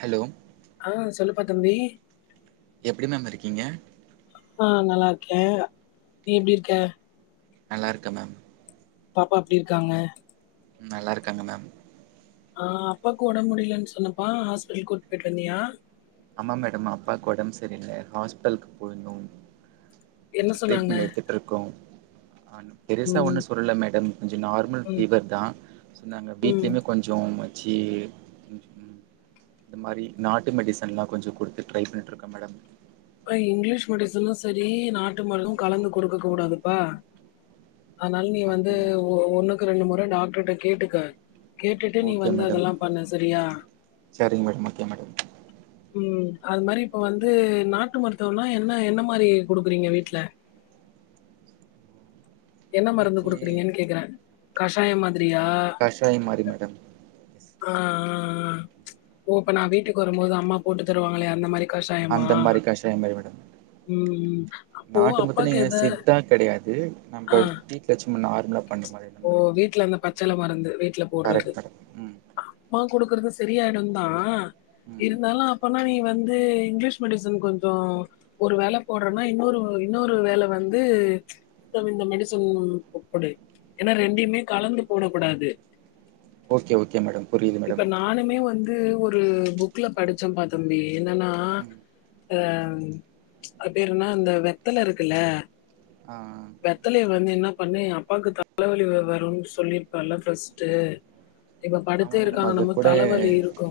Hello ஆ சொல்லு பாட் தம்பீ எப்டி மேம் இருக்கிங்க ஆ நல்லா இருக்கே நீ எப்டி இருக்க நல்லா இருக்க மேம் பாப்பா எப்டி இருக்காங்க நல்லா இருக்காங்க மேம் ஆ அப்பாக்கு உடம்பு முடியல சொன்னப்பா ஹாஸ்பிட்டல் கூட்டு போய்ட்டு வந்தியா ஆமா மேடம் அப்பாக்கு உடம்பு சரியல ஹாஸ்பிட்டல போயிருந்தோ என்ன கொஞ்ச சொன்னாங்க ட்ரீட்மெண்ட் எடுத்துட்ருக்கோ பெருசாக ம் ஒன்னு சொல்ல மேடம் கொஞ்சம் நார்மல் ம் ஃபீவத்தா சொன்னாங்க ம் பீபீமே கொஞ்ச ச்சி இந்த மாரி நாட்டு மெடிச அதெல்லா கொஞ்ச கொடுத்து ட்ரை பண்ணிக்கிட்டுயிருக்க மேடம் அப்ப இங்கிலீஷ் மெடிசனு சரி நாட்டு மருந்து கலந்து கொடுக்க கூடாதுப்பா அதனால நீ வந்து அப்டிங்களா ஒன்னுக்கு ரெண்டு முற டாக்டர்ட்ட கேட்டுக்க கேட்டுட்டு நீ ஓகே வந்து மேடம் அதெல்லா பண்ணு சரியா சரிங்க மேடம் ஓகே மேடம் ம் அது மாரி இப்போ வந்து நாட்டு மருத்துவனா என் என்ன மாதிரி குடுக்கிறிங்க வீட்ல என்ன மருந்து குடுக்குறிங்க கேக்குற கஷாயமா காஷாய மாறி மேடம் ஆ ஆ ஒ அப்ப நா வீட்டுக்கு வரும்போது அம்மா போட்டு தருவாங்களோ அந்த மாரி கஷாயமா? அந்த மாரி காஷாய மாரி மேடம் ம் ம் அப்போ நாட்டு அப்பாக்கு முத்தலங்க எது சித்தா கெடையாது ஆ நம்ப டி ஹெச் மென் ஆர் கப் பண்ச் மாரி இருந்த மாரி ச்செல மறந்துருவே எப்ப போட்றது கரெக்ட் மேடம் ம் அம்மா குடுக்குறுது சரியாயிடு தா ம் இருந்தாலு அப்பனா நீ வந்து இங்கிலீஷ் மெடிசன் கொஞ்ச ஒரு வேல போட்றன்னா இன்னொரு இன்னொரு வேல வந்து ப்ச் இந்த இந்த மெடிசன் ஒ பொடு ஏன்னா ரெண்டையுமே கலந்து போட கூடாது ஓக்கே ஓக்கே மேடம் புரியுது மேடம் இதூ ஒரு புக்ல படிச்சம்பா தம்பி என்னண்ணா ம் ய ஆ ப்ச் அதும்பேரென்னா அந்த வெத்தல இருக்குல்ல ஆ வெத்தலய வந்து என்னாப் பண்ணே ஏ அப்பாக்குத் தா தலைவலி வரும்ன்னு சொல்லிருக்கலால்ல ஃப்ஸ்ட்டு இப்ப ஆமா படுத்தே மேடம் இருக்காங்க அது ரொம்ப கூட தலைவலி இருக்கு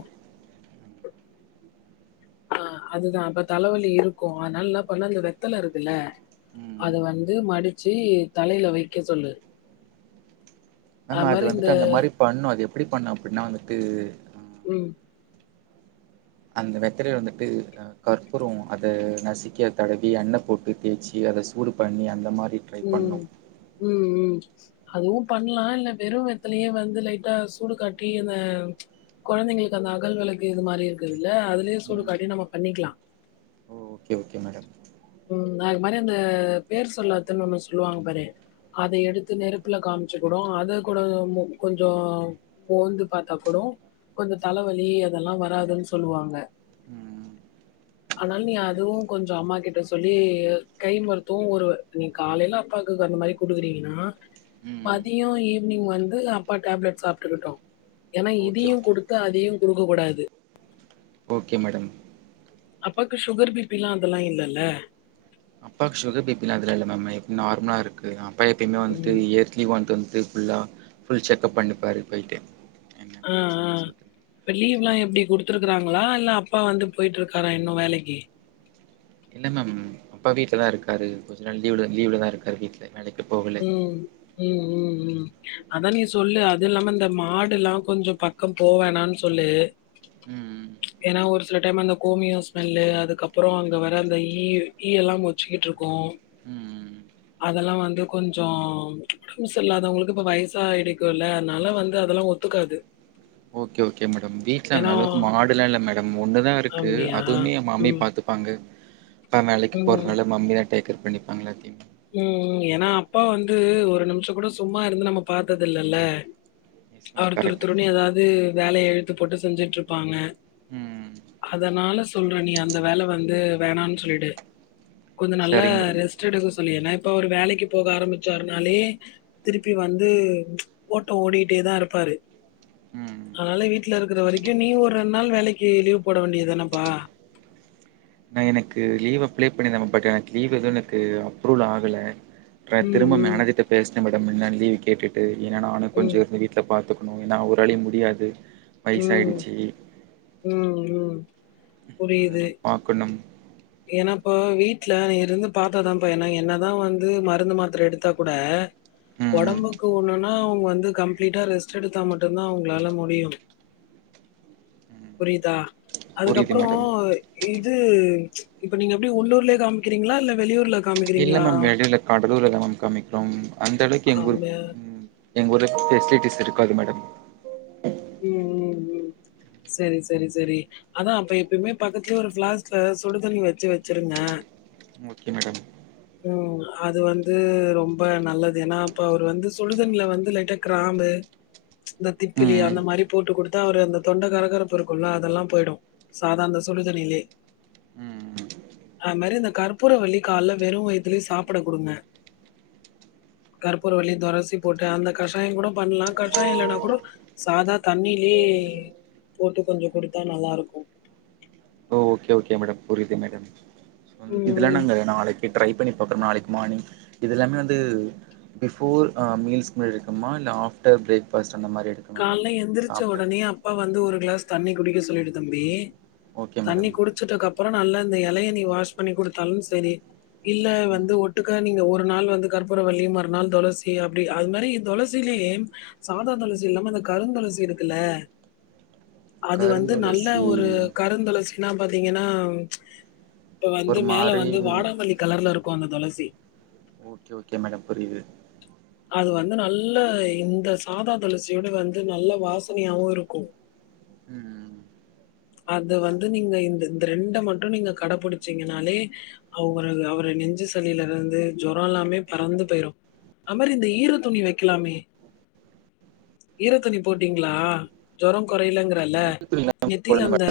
ஆ அதுதா அப்ப தலைவலி இருக்கு அதனால என்ன பண்ணு அந்த வெத்தல இருக்குல்ல ம் அது வந்து மடிச் சீ தலையில வெக்க சொல்லு மேம் அது மாரி இந்த வந்துட்டு அந்த மாதிரி பண்ணும் அது எப்படி பண்ண அப்படினா வந்தூட்டு உஹம் அந்த வெத்தலைய வந்துட்டு கற்பூரம் அத நசுக்கி தடவி எண்ண போட்டு தேய்ச்சி அத சூடு பண்ணி அந்த மாரி ட்ரை உம் பண்ணு ஹும் ஹும் அதுவும் பண்ணலாம் இல்ல வெறும் வெத்தலய வந்து லைட்டா சூடு காட்டி அந்த குழந்தைங்களுக்கு அந்த அகல் விளக்கு இது மாதிரி இருக்குது இல்ல அதுலயே சூடு ம் காட்டி நம்ம பண்ணிக்கலாம் ஓகே ஓகே மேடம் உம் அது மாதிரி அந்த பேர் சொல்லாததுனு ஒண்ணு சொல்லுவாங்க பாரு அத எடுத்து நெருப்புல காம்ச்சி கூட அத கூட கொஞ்சம் மோந்து பாத்தா கூடோ கொஞ்சம் தலைவலி அதெல்லாம் வராதுன்னு சொல்லுவாங்க ம் ஆனால நீ அதுவும் கொஞ்சம் அம்மா கிட்ட ப்ப சொல்லி கை மருத்துவம் ஒரு நீ காலையில அப்பாக்கு அந்த மாதிரி குடுக்குறீங்கன்னா ம் மதியம் ஈவினிங் வந்து அப்பா டேப்லெட் சாப்பிட்டுக்கிட்டும் ஏன்னா ஓகே இதையும் ஓகே கொடுத்து அதையும் கொடுக்க கூடாது ஓகே மேடம் அப்பாக்கு சுகர் பிப்பீலாம் அதெல்லாம் இல்லல்ல அப்பாக்கு சுகர் பீபிலாம் அதுலாம் இல்ல மேம் நைட்டு நார்மலா இருக்கு எல்லாம் எப்பையுமே ம். வந்துட்டுஇயர்லி ஒன்ஸ் ஃபுல்லா புல் செக்கப் பண்ணிப்பாரு போயிட்டு என்ன ஆ, பிரச்சனை ஆ. சொல்லிப்பாரு இப்ப லீவ்லா எப்படி குடுத்திருக்காங்களா இல்ல அப்பா வந்து போயிட்டிருக்காரா இன்னும் வேலைக்கி இல்ல மேம் அப்பா வீட்லதா இருக்காரு கொஞ்ச நாள் லீவு லீவுதா இருக்காரு வீட்டல ஹம் ஹம் உம் உம் அதா நீ சொல்லு அது இல்லாம இந்த மாடு எல்லாம் கொஞ்சம் பக்கம் போவேணானு சொல்லு ம் ஏன்னா ஒரு சில டைம் அந்த கோமியோம் ஸ்மெல்லு அதுக்கப்புறம் அங்க வர அந்த ஈ ஈய எல்லாம் மொச்சுக்கிட்டு இருக்கும் ம் அதெல்லாம் வந்து கொஞ்சம் கூச்சம் இல்லாதவங்களுக்கு இப்ப வயசாயிடிக்கும்லல அதனால வந்து அதெல்லாம் ஒத்துக்காது ஓகே ஓகே மேடம் வீட்டுல அந்த ஏன்னா அளவுக்கு மாடுல்லாம் இல்ல மேடம் ஒண்ணுதா இருக்கு அப்டியா? அதுவுமே மம்மி ம், பாத்துப்பாங்க நா வேலைக்கு ம், போறதுனால மம்மி டேக் கேர் பண்ணிப்பாங்களா தின் உஹம் ஏன்னா அப்பா வந்து ஒரு நிமிஷம் கூட சும்மா இருந்து நம்ம பாத்தது இல்லல்ல எஸ் மேம் அவரு கரெக்ட் துருதுருன்னு எதாவது வேலைய இழுத்து போட்டு செஞ்சுட்டுருப்பாங்க ம் அதனால சொல்றேன் நீ அந்த வேல வந்து வேணானு சொல்லிடு கொஞ்சம் நல்லா சரிங்க மேடம் ரெஸ்டு ஏன்னா இப்ப அவரு வேலைக்கு போக ஆரம்பிச்சாருனாலே திருப்பி வந்து ஓட்டம் ஓடிட்டேதா இருப்பாரு ம் அதனால வீட்ல இருக்கிற வரைக்கும் நீ ஒரு ரெண்டு நாள் வேலைக்கு லீவு போட வேண்டியதானப்பா நா எனக்கு லீவு அப்ளை பண்ணி பட்டு எனக்கு லீவு எதுவும் எனக்கு அப்ரூவல் ஆகல ம், திரும்ப ம், மேனேஜர்ட பேசினேன் மூணு நாள் லீவு கேட்டுட்டு ஏன்னா நா கொஞ்சம் ம், இருந்து வீட்ல பாத்து ஏன்னா அவுராலையும் முடியாது வயசாயிடுச்சு உம் உம் பாக்கணும் ஏன்னாஇப்போ வீட்ல இருந்து பாத்தாப்பா ஏன்னா என்னதா வந்து மருந்து மாத்திர எடுத்தா கூட ம் ம் ஒடம்புக்கு ஒண்ணுனா அவ்ங் வந்து கம்ப்ளீட்டா ரெஸ்டு எடுத்தா மட்டுதா அவுங்ளால முடியுமே ம் புரிதா புரியுது அதுக்கப்றோ மேடம் ஈத் இது இப்ப நீங்க எப்டி உள்ளூர்லே காமிக்கிங்ளா இல்ல வெளியூர்ல இல்ல காமிக்கிறீங்களா? மேம் வெளில கடலூர் எல்லா மேம் காமிக்றோம் அந்தளக் எங்கூர் அந்த ம் எங்க ஊர்ல ஃபெசிலிட்டிஸ் இருக்காது மேடம் ம் ம் செரி செரி செரி அதா அப்ப எப்பயுமே பக்கத்லே ஒரு ஃப்ளாஸ்க்ல சுடுதண்ணி வச்சு வச்சிருங்க ஓகே மேடம் ம் அது வந்து ரொம்ப நல்லது ஏனா அப்ப அவரு வந்து சுடுதண்ல வந்து லைட்டா கிராம்பு இந்த திப்பிலி ம் அந்த ம் மாரி போட்டு குடுத்தா அவரு அந்த தொண்ட கரகரப்பு இருக்கும்ல அதெல்லா போய்டும் சாதா அந்த சுடுதண்ணிலே ம் ம் அது மாரி இந்த கற்பூரவள்ளி கால்ல வெறும் வயத்லே சாப்ட குடுங்க கற்பூரவள்ளி தொரசி போட்டு அந்த கஷாயம் கூட பண்லா கஷாயம் இல்லனா கூடோ சாதா தண்ணிலே போட்டு கொஞ்ச குடுத்தா நல்லாருக்கும் ஓ ஓகே மேடம் புரிது இதுல ம் நங்க நாளைக்கி ட்ரை பண்ணி அப்றோ நாளைக் மானிங் இது எல்லாமே வந்து பிஃபோர் ஆ மீல்ஸ்க் முன்னாடி எடுக்கமா இல்ல ஆஃப்டர் பிரேக் ஃபாஸ்ட் கால்ல எந்திரிச்ச உடனே அப்பா வந்து ஒரு கிளாஸ் தண்ணி குடிக்க சொல்லிடு தம்பி ஓகே தண்ணி மேடம் குடிச்சுடக்கப்றோ நல்லா இந்த எலைய நீ வாஷ் பண்ணி குடுத்தாலும் செரி இல்ல ம் வந்து ஒட்டுக்கா நீங்க ஒரு நாள் வந்து கற்பூர வள்ளி மறுநாள் தொளசி அப்டி அது மாரி தொளசிலயே சாதா ம் தொளசி ஜில்லாம அந்த கருந்தொளசி இருக்குல அது வந்து நல்ல கருந்துளசி ஒரு கருந்தொளசினா பாத்தீங்கனா இப்ப வந்து ஒரு மேல மாரி வந்து வாடாமல்லி கலர்ல இருக் கு அந்த தொளசி ஓகே ஓகே மேடம் புரிது அது வந்து நல்ல இந்த சாதா தொளசி விட வந்து நல்ல வாசனையாவும் இருக்கும் ம் அது வந்து நீங்க இந்த இந்த ரெண்ட மட்டு நீங்க கடபுடிச்சீங்கனாலே அவ்ங்ரு அவ்ரு நெஞ்சு சளிலருந்து ஜொரலாமே பறந்து போய்ரும் அமர் இந்த ஈர துணி வைக்கலாமே ஈர துணி போட்டீங்களா ஜொரோ குறைலங்றல்ல ம் நித் நெத்தில போடல அந்த மேடம்.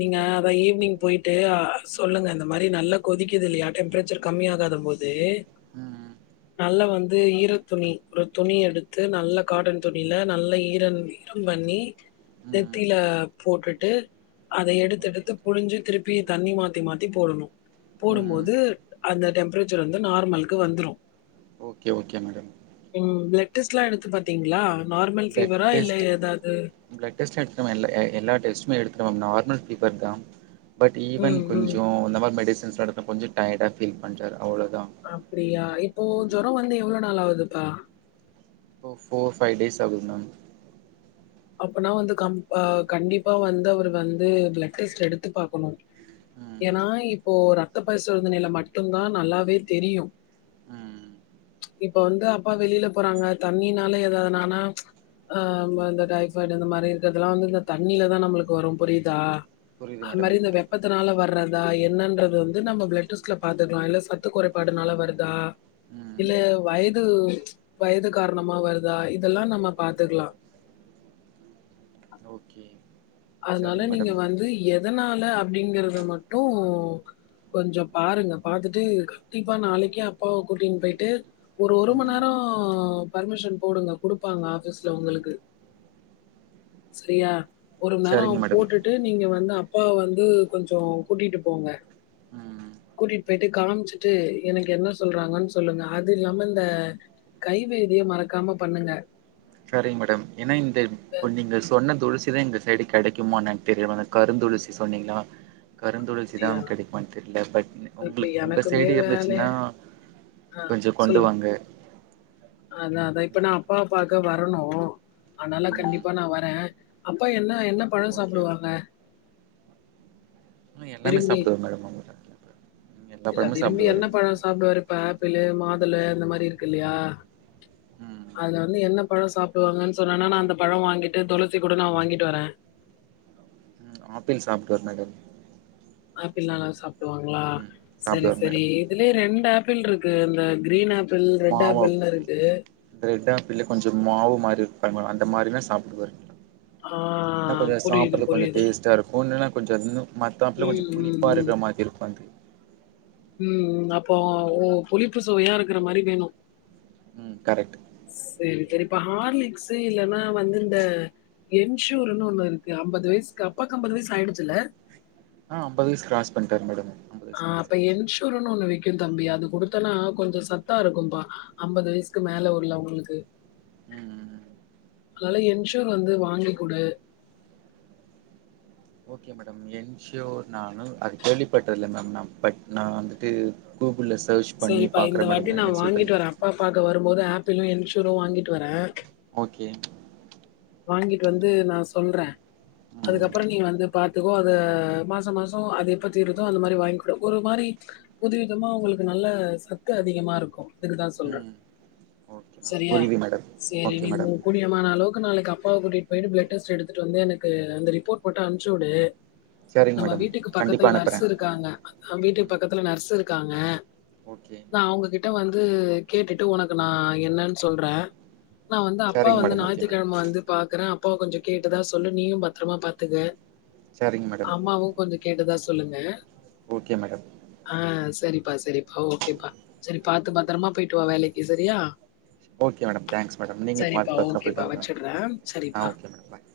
நீங்க அதான் ஈவ்னிங் போய்ட்டு் ஆ சொல்லுங்க இந்த மாரி நல்லா கொதிக்கிது இல்யா டெம்பரேச்சர் கம்மி ஆகாத போது நல்லா வந்து ஈர துணி ஒரு துணி எடுத்து நல்ல காட்டன் துணில நல்ல ஈரன் ஈரம் பண்ணி ம் நெத்தில போட்டுட்டு அத ஓகே எடுத்தெடுத்து புழுஞ்சு திருப்பி தண்ணி மாத்தி மாத்தி போடணு போடும் ம் போது அந்த டெம்ப்ரேச்சர் வந்து நார்மல்க்கு வந்துரும் ஓகே ஓகே மேடம் டெஸ்ட்லா எடுத்து பாத்தீங்ளா நார்மல் பிளட் ஃபீவரா இல்ல ஏதாது இல்ல மா இல்ல எ எ எல்லா டெஸ்டுமே எடுத்துட்ட மேம் நார்மல் பீவர் தா பட் ஈவன் ம் ம் கொஞ்சோ இந்த மார் மெடிஸ் [unintelligible] எடுத்த கொஞ்ச டயடா பீல் பண்றாறு அப்டியா இப்போது ஜொரோ வந்து எவ்ளோ நாள் ஆவுதுப்பா ஃபோ ஃபோர் ஃபைவ் டேஸ் ஆவுதுங் மேம் அப்பனா வந்து கம் பா கண்டிப்பா வந்து அவரு வந்து ப்ளட் டெஸ்ட் எடுத்து பாக்கணும் ம் ஏன்னா இப்போ ரத்த பரிசோதனைல மட்டும்தான் நல்லாவே தெரியும் ம் இப்ப வந்து அப்பா வெளியல போறாங்க தண்ணினால ஏதாவது ஆனா அ மா இந்த அத சைடு இந்த மாரி இந்த இது லா வந்து இந்த தண்ணியலதா நம்மளுக்கு வரும் புரியுதா புரியுது அது மேடம் மாரி இந்த வெப்பத்தனால வர்றதா என்னன்றது வந்து நம்ம ப்ளட் டெஸ்ட்ல பாத்துக்கலாம் இல்ல சத்து குறைபாடுனால வருதா இல்ல ம் வயது வயது காரணமா வருதா இதெல்லா நம்ம பாத்துக்கலா அ ஓகே அதனால சரிங்க நீங்க மேடம் வந்து எத் எதனால அப்டிங்கறத மட்டும் கொஞ்சம் பாருங்க பாத்துட்டு கண்டிப்பா நாளைக்கே அப்பாவ கூட்டின் போயிட்டு ஒரு ஒரு மண் ம் நேரம் பர்மிஷன் போடுங்க குடுப்பாங்க ஆபீஸ்ல உங்களுக்கு செரியா ஒரு சரிங்க நேரம் மேடம் போட்டுட்டு நீங்க வந்து அப் அப்பாவ வந்து கொஞ்சம் கூட்டிட்டு போங்க ம் கூட்டிட்டு போயிட்டு காம்ச்சுட்டு எனக்கு என்ன சொல்றாங்கன் சொல்லுங்க அது இல்லாம இந்த கைப்பேசிய மறக்காம பண்ணுங்க செரிங் மேடம் ஏனா இந்த ப் நீங்க சொன்ன தொளசி ந்த எங்க சைடு கிடைக்கமான்ன தெரில அந்த கருந்தொளசி சொன்னீங்களா அப்படியா? கருந்துளசிதாம் கிடைக்குமா தெர்ல பட் இப்ப உங்களுக் உங்க எனக்குமே சைடு வேலை இருந்துச்சுன்னா ஆ கொஞ்ச கொண்டு சொல்லுங்க. வாங்க அதான், இப்ப நா ம் அப்பாவ பாக்க வரணும் அதனால ம் கண்டிப்பா நா வரே அப்பா என்ன என்ன பழம் ஓகே சாப்டுவாங்க எல்லாமே சாப்டுவே மேடம் அவுங்க இல்ல விரும்பி என்ன பழம் சாப்டுவாரு இப்ப ஆப்பிளு மா துள அந்த மாரி இருக்கு இல்லையா ம் அதுல வந்து என்ன பழம் சாப்டுவாங்கன் சொன்னா நா நா அந்த பழம் வாங்கிட்டு துளசி கூட நா வாங்கிட்டு வரே ம் ஆப்பிள் சாப்டுவார் மேடம் ஆப்பிள் நல்லா சாப்டுவாங்களா ம் சரி சாப்டுவாரு சரி மேடம் இதுலயே ரெண்டா ஆப் ஆப்பிள் இருக்கு இந்த கிரீன் ஆப் மாவப் ரெட் ஆப்பிளு கொஞ்சம் மாவு மாரி இருக் ஆமா அந்த மாரி தா சாப்டுவாரு ஆ இன்னு கொஞ்சம் புரியுது சாப்றதுக் கொஞ்சம் புரியுது டேஸ்ட்டா இருக்கும் இன்னு கொஞ்சம் இன் மத்த ஆப்பிளு கொஞ்சம் ம் புளிப்பா ம் இருக்கற மாதிரி இருக்கும் அது ம் ம் அப்போ ஓ புளிப்பு சுவையா இருக்கற மாரி வேணும் ம் கரெக்ட்டு சரிப்ப ஹார்லிக்ஸ்ஸு இல்லன்னா வந்து இந்த என்ஷூர்ன்னு ஒண்ணு இருக்கு அம்பது வயசுக் அப்பாக்கு அம்பது வயசு ஆயிடுச்சல ஆ அம்பது வயசு கிராஸ் பண்ட்டாரு மேடம் ஐம்பது ஆ வயசு கிராஸ் அப்ப ஆயிடுச்சு என்ஷூர்ன்னு ஒண்ணு வெக் கும் தம்பி அது குடுத்தனா கொஞ்ச சத்தா இருக்கும்பா அம்பது வயசுக்கு மேல உள்ளவங்களுக்கு ம் அதால என்ஷூர் வந்து வாங்கி குடு ஓகே மேடம் என்ஷூர் நானு அது கேள்விப்பட்டது இல்ல மேம் நா பட் நா வந்துட்டு கூகுள்ள ஸ் சரிப்பா இந்த வாட்டி நா வாங்கிட்டு வரே அப்பாவ பாக்க வரும்போது ஆப் பிளு என்ஷூரு வாங்கிட்டு வரே ஓகே வாங்கிட்டு வந்து நா சொல்றே ம் அதுக்கப்புறம் நீ வந்து பா எதுக்கோ அத மாச மாசம் அது எப்போ தீருதோ அந்த மாரி வாங்கிக்குடும் ஒரு மாரி புது விதமா உங்களுக் நல்ல சத்து அதிகமா இருக்கும் அதுக்குதா சொல்ற ம் ஓகே மேம் சரியா புரியுது மேடம் சேரி ஓகே நீ உ மேடம் கூடியமான அளவுக் நாளைக் அப் அப்பா கூட்டிகிட்டு போயிட்டு பிலெட் டெஸ்டு எடுத்துட்டு வந்து எனக்கு அந்த ரிப்போட் ஃபோட்டா அனுப்சுடு சரிங்க நம்ம மேடம் வீட்டுக்கு பக்கத்துல கண்டிப்பா அனுப்புறே நர்ஸ்ஸு இருக்காங்க வீட்டுக் ம் பக்கத்துல நர்ஸ்ஸு இருக்காங்க ஓகே நா அவங்ககிட்ட வந்து கேட்டுட்டு உனக்கு நா என்னன் சொல்ற நா வந்து அப்பா சரிங்க வந்து மேடம் ஓகே மேடம் ஞாயித்துக்கெழம வந்து அப்பா கொஞ்சோ கேட்டுதா சொல்லு நீயும் பத்ரமா பாத்துக்க சரிங்க மேடம் அம்மாவு கொஞ்சோ கேட்டுதா சொல்லுங்க ஓகே மேடம் செரிப்பா செரிப்பா ஓகேப்பா செரி பாத்து பத்தரமா போயிட்டு வா வேலைக்கு செரியா ஓகே மேடம் தேங்க்ஸ் மேடம் நீங்க பாத்து பத்தரமா போயிட்டு ஓகேப்பா வாங்க வச்சுடுறேன். ஆ சரிப்பா. ஓகே மேடம் பாய்